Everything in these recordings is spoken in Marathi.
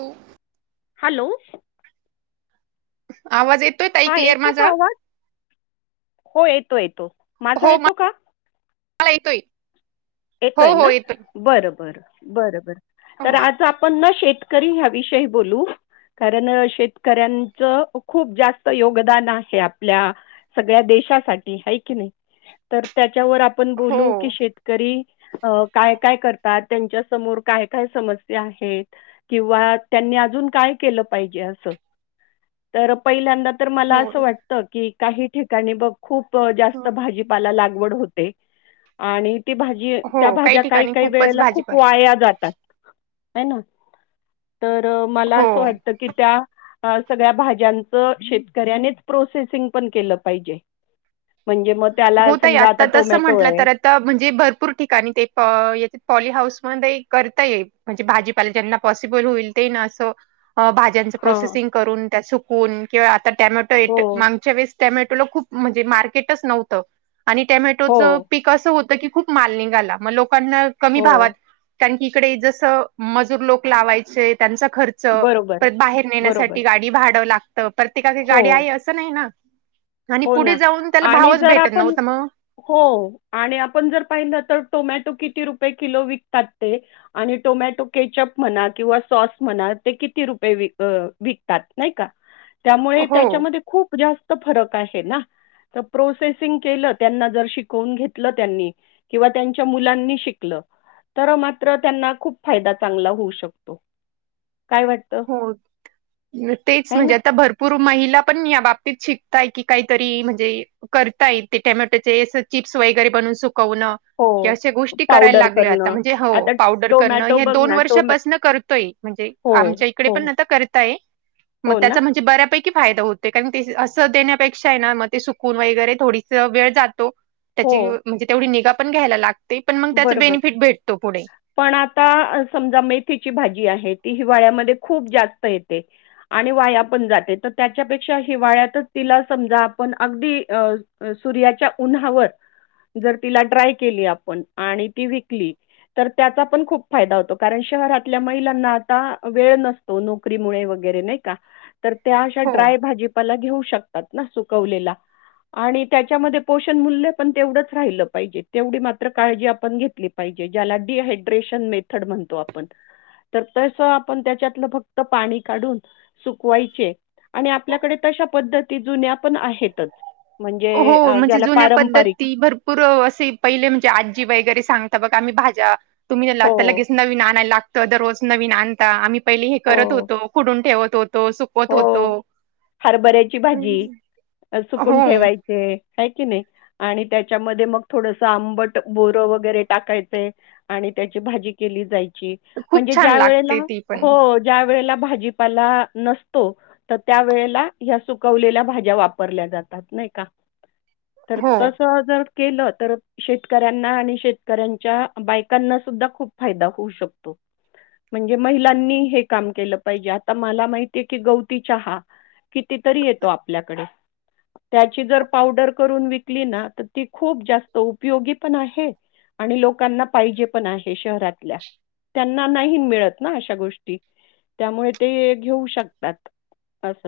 हो. हॅलो. आवाज येतोय? ता - हा. येतो का आवाज? हो. येतो-येतो. माझा येतो का? हां. येतोय. हो येतोय हो ना? बरंबरं, बरंबरं. तर आज आपण ना शेत - -करी ह्या विषयी बोलू. कारण शेतकऱ्यांचं, खूप जास्त योगदान आहे. आपल्या - सगळ्या देशासाठी. आहे की नाही? तर त्याच्यावर आपण बोलू की हो शेतकरी - अं. काय काय करतात. त्यांच्या समोर काय काय समस्या आहेत. किंवा त्यांनी अजून काय केलं पाहिजे? असं. तर पहिल्यांदा तर हो मला असं हो वाटत की काही ठिकाणी बघ खूप जास्त भाजी- -पाला लागवड होते. आणि ती भाजी - त्या हो काही भाज्या ठिकाणी काही-काही खूपच वेळेला खूप भाजीपाला वाया जातात. है न? तर मला हो असं वाटत की, त्या - सगळ्या भाज्यांचं शेतकऱ्यानेच प्रोसेसिंग पण केलं पाहिजे. म्हणजे मग त्याला समजा, आता टोमॅटो आहे. त म्हणजे भरपूर ठिकाणी ते प-पॉली हाऊस मध्येही करता येईल. म्हणजे भाजीपाला ज्यांना पॉसिबल होईल, ते ना असं -अं. भा - -ज्यांच हां. प्रोसेसिंग करून, त्या सुकवून किंवा आता हो, टॅमॅटोयेत मागच्या वेळेस - टॅमॅटोला खूप म्हणजे मार्केटच नव्हतं. आणि हो, टॅमॅटोचं पीक - कसं होतं की खूप माल निघाला. म लोकांना कमी भावात हो. - कारण तिकडे जसं मजूर लोक लावायचे. त्यांचा खर्च - बरोबर, तर बाहेर बरोबर. नेण्यासाठी गाडी भाडं लागतं. प्रत्येकाची हो, गाडी आहे, असं नाही ना? आणि हो पुढे ना. जाऊन, त्याला आणि भावंच जर भेट - आपण - हो. आणि आपण जर पाहिलं तर, टोमॅटो किती रुपये किलो विकतात ते? आणि टोमॅटो केचअप म्हणा किंवा सॉस म्हणा ते किती रुपये विक अं विकतात नाय का? त्यामुळे, हो, त्याच्यामध्ये खूप जास्त फरक आहे ना. त प्रोसेसिंग केलं, त्यांना जर शिकवून घेतलं त्यांनी किंवा त्यांच्या मुलांनी शिकलं तर मात्र त्यांना खूप फायदा चांगला होऊ शकतो. काय वाट हो, तेच म्हणजे आता भर पूर महिला पण या बाबतीत शिकताय की, कायतरी म्हणजे करतायेत ते टेमॅटोचे असं चिप्स वगैरे बनवून, सुकवणं की हो. अशा गोष्टी करायला पावडर लागलोय आता करणं. म्हणजे हो आता पावडर करणं, टोमॅटो हे बघ दोन ना टोमॅ वर्षापासन करतोय. म्हणजे हो, आमच्या इकडे हो. पण आता करतात म हो ना? त्याचा म्हणजे बऱ्यापैक की फायदा होतय. कारण ते असं देण्यापेक्षा हाय ना म ते सुकून वगैरे थोडीस वेळ जातो हो. त्याची म्हणजे तेवढी निगा पण घ्यायला लागते पण मंग त्याचं बरोबर. बेनिफिट भेटतो पुढे. पण आता समजा, मेथीची भाजी आहे. ती हिवाळ्यामध्ये खूप जास्त येते आणि वाया पण जाते. त त्याच्यापेक्षा हिवाळ्यातच तिला समजा, आपण अगदी अ अ सूर्याच्या उन्हावर जर तिला ड्राय केली आपण आणि ती विकली तर त्याचा पण खूप फायदा होतो. कारण शहरातल्या महिलांना आता वेळ नस तो नोकरी मुळे वगैरे नाय का? तर त्या अशा हो. ड्राय भाजी पाला घेऊ शकतात ना सुकवलेला. आणि त्याच्यामध्ये पोषण मूल्य पण, तेवढंच राहिलं पाहिजे. तेवढी मात्र काळजी आपण घेतली पाहिजे. ज्याला ड्रिहाड्रेशन मेथड म्हणतो आपण तर तसं आपण त्याच्यातलं फक्त पाणी काढून सुकवायचे आणि आपल्याकडे तशा पद्धती जुन्या पण आहेतच. म्हणजे हो अ, म्हणजे ज्याला जुन्या पारंपरिक पद्धती भर पूर असे पहिले म्हणजे आजी वगैरे सांगता बघा आम्ही भाज्या तुम्ही त आता हो लगेच नवीन आणायला लागतं दररोज नवीन आणता आम्ही पहिली हे करत हो, होतो कुडून ठेवत होतो. सुक हो हरभऱ्याची भाजी हम्म. अ हो सुकून ठेवाय ते हाय की नाय आणि त्याच्यामध्ये मग थोडसं आंबट बोरं वगैरे टाकायचे. आणि त्याची भाजी केली जायची खूप म्हणजे छान ज्या वेळेला लागते ती पण हो ज्या वेळेला भाजीपाला नस तो त त्या वेळेला ह्या सुकवलेल्या भाज्या वापरल्या जातात नाय का. तर हो तसं जर केलं तर शेतकऱ्यांना आणि शेतकऱ्यांच्या बायकांना सुद्धा खूप फायदा होऊ शकतो. म्हणजे महिलांनी हे काम केलं पाहिजे आता मला माहित तीये की गवती चहा कितीतरी येतो आपल्याकडे त्याची जर पावडर करून विकली ना तर ती खूप जास्त उपयोगी पण आहे आणि लोकांना पाहिजे पण आहे शहरातल्या त्यांना नाही मिळत ना अशा गोष्टी त्यामुळे ते घेऊ शक तात अस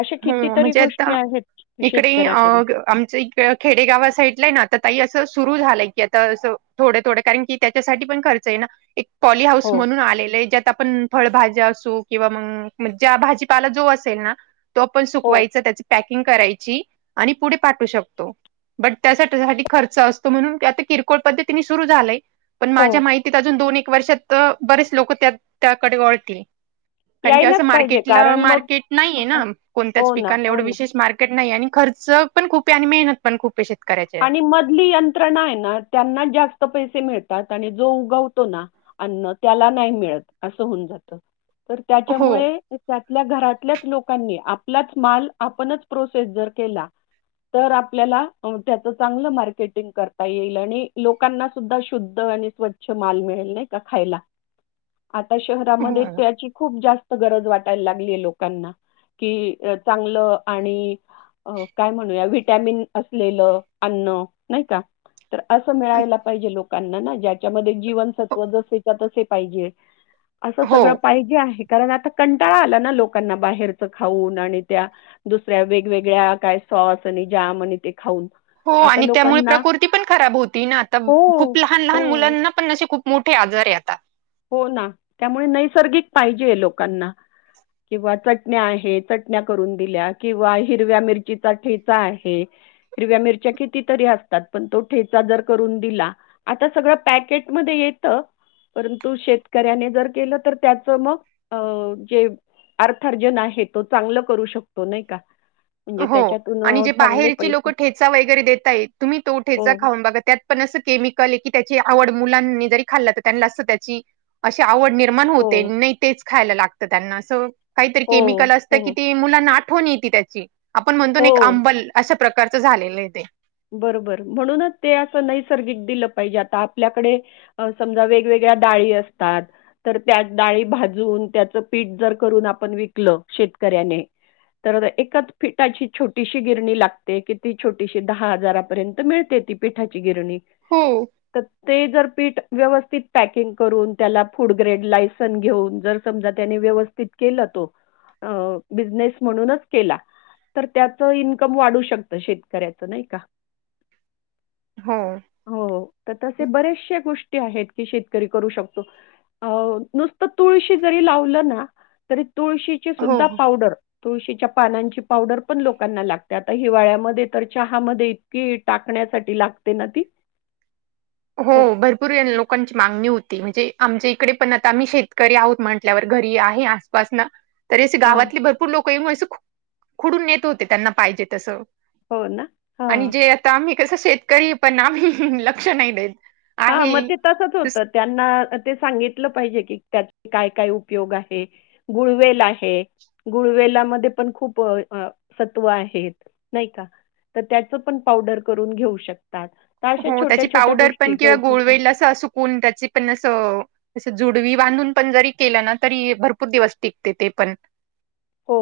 असे हो कितीतरी म्हणजे गोष्टी आहेत शेतकऱ्याकड आमचे इक ड खेडेगावा साईडला आहे ना तर ताई असं सुरू झालंय की आता असं थोडे थोडे कारण की त्याच्यासाठी पण खर्च ये ना एक पॉली हाऊस हो, म्हणून आलेलय ज्यात आपण फळभाज्या असो किंवा मंग ज्या भाजीपाला जो असेल ना तो आपण हो, सुकवायचा त्याच पॅकिंग करायची आणि पुढे पाठवू शकतो. बट त्यासाठी आधी खर्च असतो म्हणून आता किरकोळ पद्धतीने सुरू झालय. पण माझ्या हो. माहितीत अजून दोन एक वर्षात बरेच लोक त्या त्याकडे वळतील. कारण की असं यायलाच पाहिजे मार्केटला कारण मग मार्केट नाही आहे ना. कोणतच हो ना, पिकांला हो एवढं ना. हो विशेष मार्केट नाही आणि खर्च पण खूप आणि मेहनत पण खूप शेतकऱ्यांना. आणि मधली यंत्रणा आहे ना त्यांना जास्त पैसे मिळतात आणि जो उगवतो ना अन्न त्याला नाही मिळत असं होऊन जात तर हो त्याच्यामुळे त्यातल्या घरातल्याच लोकांनी आपलाच माल आपणच प्रोसेस जर केला. तर आपल्याला त्याच चांगल मार्केटिंग करता येईल आणि लोकांना सुद्धा शुद्ध आणि स्वच्छ माल मिळेल नाही का खायला आता शहरामध्ये हो त्याची खूप जास्त गरज वाटायला लागली लोकांना कि चांगलं आणि अ काय म्हणूया व्हिटॅमिन असलेलं अन्न नाही का. तर असं मिळायला पाहिजे लोकांना ना ज्याच्यामध्ये जीवनसत्व जसेच्या तसे पाहिजे. अस हो सगळ पाहिजे आहे कारण आता कंटाळा आला ना लोकांना बाहेरच खाऊन आणि त्या दुसऱ्या वेगवेगळ्या काय सॉस आणि जाम आणि ते खाऊन. हो आता आणि त्यामुळ लोकांना प्रकृती पण खराब होती ना आता हो, खूप लहान लहान हो, मुलांना पण असे खूप मोठे आजार आहे आता. हो ना त्यामुळे नैसर्गिक पाहिजे लोकांना. किंवा चटण्या आहे, चटण्या करून दिल्या किंवा हिरव्या मिरचीचा ठेचा आहे. हिरव्या मिरच्या कीती तरी असतात पण तो ठेचा जर करून दिला. आता सगळ पॅकेटमध्ये येत पर तू शेतकऱ्याने जर केलं तर त्याच मग अ जे अर्थार्जन आहे तो चांगल करू शकतो नाही का. म्हणजे हो त्याच्यातून आणि अ, जे चांगले बाहेरची लोक पैसे ठेचा वगैरे देेतायतात तुम्ही तो हो ठेचा खाऊन बघा त्यात पण अस केमिकल आहे की त्याची आवड मुलांनी जरी खाल्ला तर त्यांना अस त्याची अशी आवड निर्माण हो होते नाही तेच खायला लागत त्यांना अस काहीतरी हो केमिकल असत की हो ते मुलाना आठवण येते त्याची आपण म्हणतो ना एक हो अंबल अशा प्रकारच झालेलं आहे ते. बरोबर म्हणूनच ते अस नैसर्गिक दिल पाहिजे आता आपल्याकडे अ समजा वेगवेगळ्या डाळी असतात. तर त्याच डाळी भाजून त्याच पीठ जर करून आपण विकल शेतकऱ्याने. तर एकच पीटाची छोटीशी गिरणी लागते किती छोटीशी दहा हजारापर्यंत मिळते ती पिठाची गिरणी. हम्म [unintelligible] ते जर पीठ व्यवस्थित पॅकिंग करून त्याला फूड ग्रेड लायसन घेऊन जर समजा त्यानी व्यवस्थित त केला तो बिजनेस म्हणूनच केला. तर त्याच इन्कम वाढू शकत शेतकऱ्याच नाही का? हो हो तर तसे बरेचशे गोष्टी आहेत की शेतकरी करू शकतो. अ नुसत तुळशी जरी लावल ना तरी तुळशी हो, सुद्धा हो. पावडर तुळशीच्या पानांची पावडर पण लोकांना लागते आता हिवाळ्यामध्ये तर चहा मध्ये इतकी टाकण्यासाठी लागते ना ती. हो तर भरपूर लोकांची मागणी होती म्हणजे आमच्या इकडे पण आता आम्ही शेतकरी आहोत म्हण म्हंटल्यावर घरी आहे आसपास ना. तरी असे हां. गावातली भरपूर लोक ये मग खुडून नेत होते त्यांना पाहिजे तस. हो ना? हां. आणि जे आता आम्ही कस शेतकरी पण आम्ही लक्ष नाय देत. हा म आहे. ते तसच तस- होतत. त्यांना ते सांगितलं पाहिजे की त्याच काय काय उपयोग आहे. गुळवेल आहे. गुळवेलामध्ये पण खूप सत्व आहेत नाय का. तर त्याच पण पावडर करून घेऊ शकतात तर अशा हो त्याची छोट्या-छोट्या पावडर गोष पण किंवा गुळवेल असं सुकून त्याची पण असं असं जुडवी बांधून पण जरी केलं ना तरी भरपूर दिवस टिकते ते पण. हो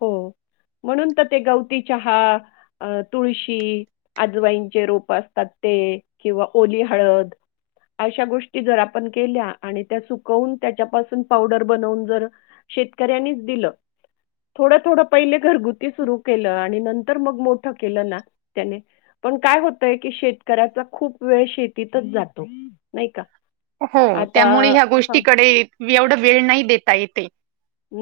हो म्हणून तर ते गवती चहा, तुळशी आजवाईंचे रोप असतात ते किंवा ओली हळद अशा गोष्टी जर आपण केल्या आणि त्या सुकवून त्याच्यापासून पावडर बनवून जर शेतकऱ्यांनीच दिलं थोडं थोडं पहिले घरगुती सुरु केलं आणि नंतर मग मोठं केलं ना त्याने पण काय होतय की शेतकऱ्याचा खूप वेळ शेतीतच जातो नाय का. हो आता त्यामुळे ह्या हां, गोष्टीकडे एवढं वेळ नाय देता येत ए.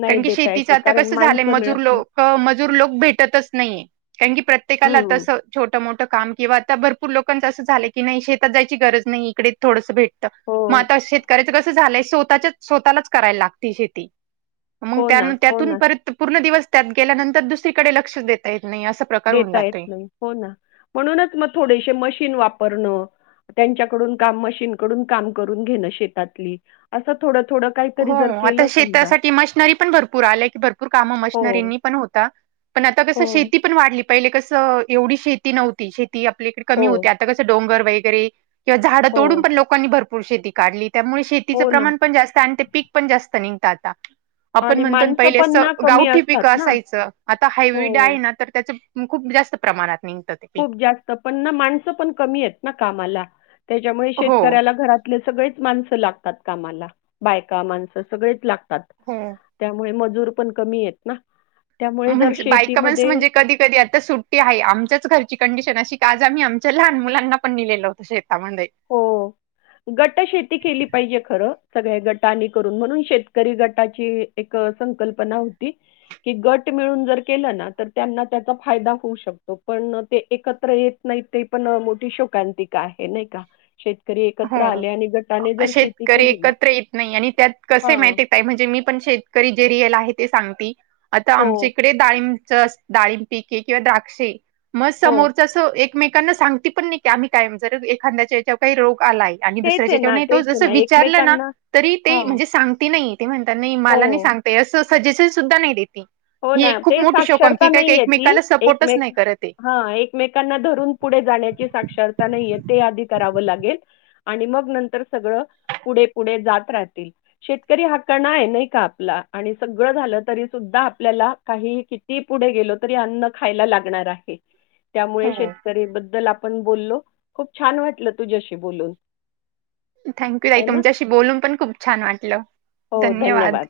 नाही कारण की देता शेतीचं येत आता कारण कसं झालंय माणसं मजूर मिळत नाही. लोक मजूर लोक भेटतच नाहीये कारण की प्रत्येकाला हं, तसं छोटं मोठं काम किंवा आत्ता भरपूर लोकांचं आस झालं की नाय शेतात जायची गरज नाय इकडेच थोडसं भेट हो, म आता शेतकऱ्याच कसं झालंय स्वतःच्या स्वतःलाच करायला लागती शेती. मग हो ना, त्या- हो त्यातून ना. परत पूर्ण दिवस त्यात गेल्यानंतर दुसरीकडे लक्षच देता येत नाय असं देता येत नाय हो ना म्हणूनच म थोडेसे मशीन वापरणं. त्यांच्याकडून काम मशीनकडून काम करून घेणं शेतातली असं थोडं थोडं हो आता शेतासाठी मशनरी पण भरपूर आल्या की भरपूर कामं हो, मशनरींनी पण होता. पण आता कसं हो, शेती पण वाढली पहिले कसं एवढी शेती नव्हती शे ती आपल्याकडे कमी हो, होते आता कसं डोंगर वगैरे किंवा झाड हो, तोडून पण लोकांनी भर भरपूर शेती काढली त्यामुळे शेतीचं हो ना. प्रमाण पण जास्त आणि ते पीक पण जास्त निघत आता. आपण आणि म्हणतो न माणसं पहिले पण असं ना कमी गावठी पिकं असतात ना. असायचं आता हायवीड हो. आहे ना तर त्याचं खूप जास्त प्रमाणात निघतात. खूप जास्त पण ना माणसं पण कमी एत ना कामाला त्याच्यामुळे हो शेतकऱ्याला घरात सगळेच माणस लागतात कामाला बायका माणसं सगळेच लाग तात हो. त्यामुळे मजूर पण कमी येत ना. त्यामुळे जर म्हणजे बायका माणसं शेतीमध्ये म्हणजे कधी कधी सुट्टी हाय आमच्याच घरची कंडिशन अशी का आज आम्ही आमच्या लहान मुलांना पण नलेलं होतं शेतामध्ये. हो. गट शेती केली पाहिजे खरं सगळ्या गटांनी करून म्हणून शेतकरी गटाची एक संकल्पना हुती. की गट मिळून जर केलं ना तर त्यांना त्याचा फायदा होऊ शकतो पण ते एकत्र येत नाय ते पण मोठी शोकांतिक आहे नाई का. शेतकरी एकत्र हम् आले आणि गटाने अ जर शेती -शेतकरी केली ना एकत्र येत नाई आणि त्यात कसे हां माहिती म्हणजे मी पण शेतकरी जे रियल आहे ते सांगती आता हो आमच्या इकडे टाइम्स डाळिंब पिक ए किंवा द्राक्षे म हो समोर जसं एकमेकांना सांगती पण नाय की आम्ही कायम जर एखाद्याच्या ह्याचवर काही रोग आलाय आणि तेच आहे दुसऱ्याच्या ना हेज्याव तो तेच आहे जस ना विचारला ना एकमेकांना तरी ते हां म्हणजे सांगती नाही. ते म्हणता नाई मला नाई हो सांगता असं सजेशन सुद्धा नाय देती. हो ही ना एक खूप ते मोठी साक्षरता शोकांकीकाये एकमेकाला सपोर्टच नाही करतये. हा एकमेकांना धरून पुढे जाण्याची साक्षरता नाहीये ते आधी करावं लागेल आणि मग नंतर सगळं पुढे पुढे जात राहतील. शेतकरी हा कणा आहे नाही का आपला आणि सगळं झालं तरी सुद्धा आपल्याला काहीही किती पुढे गेलो तरी अन्न खायला लागणार आहे त्यामुळे शेत हो. करी बद्दल आपण बोलो खूप छान वाटलं तुझ्याशी बोलून. थँक्यू ताई है ना? तुमच्याशी बोलून पण खूप छान वाटलं धन्यवाद.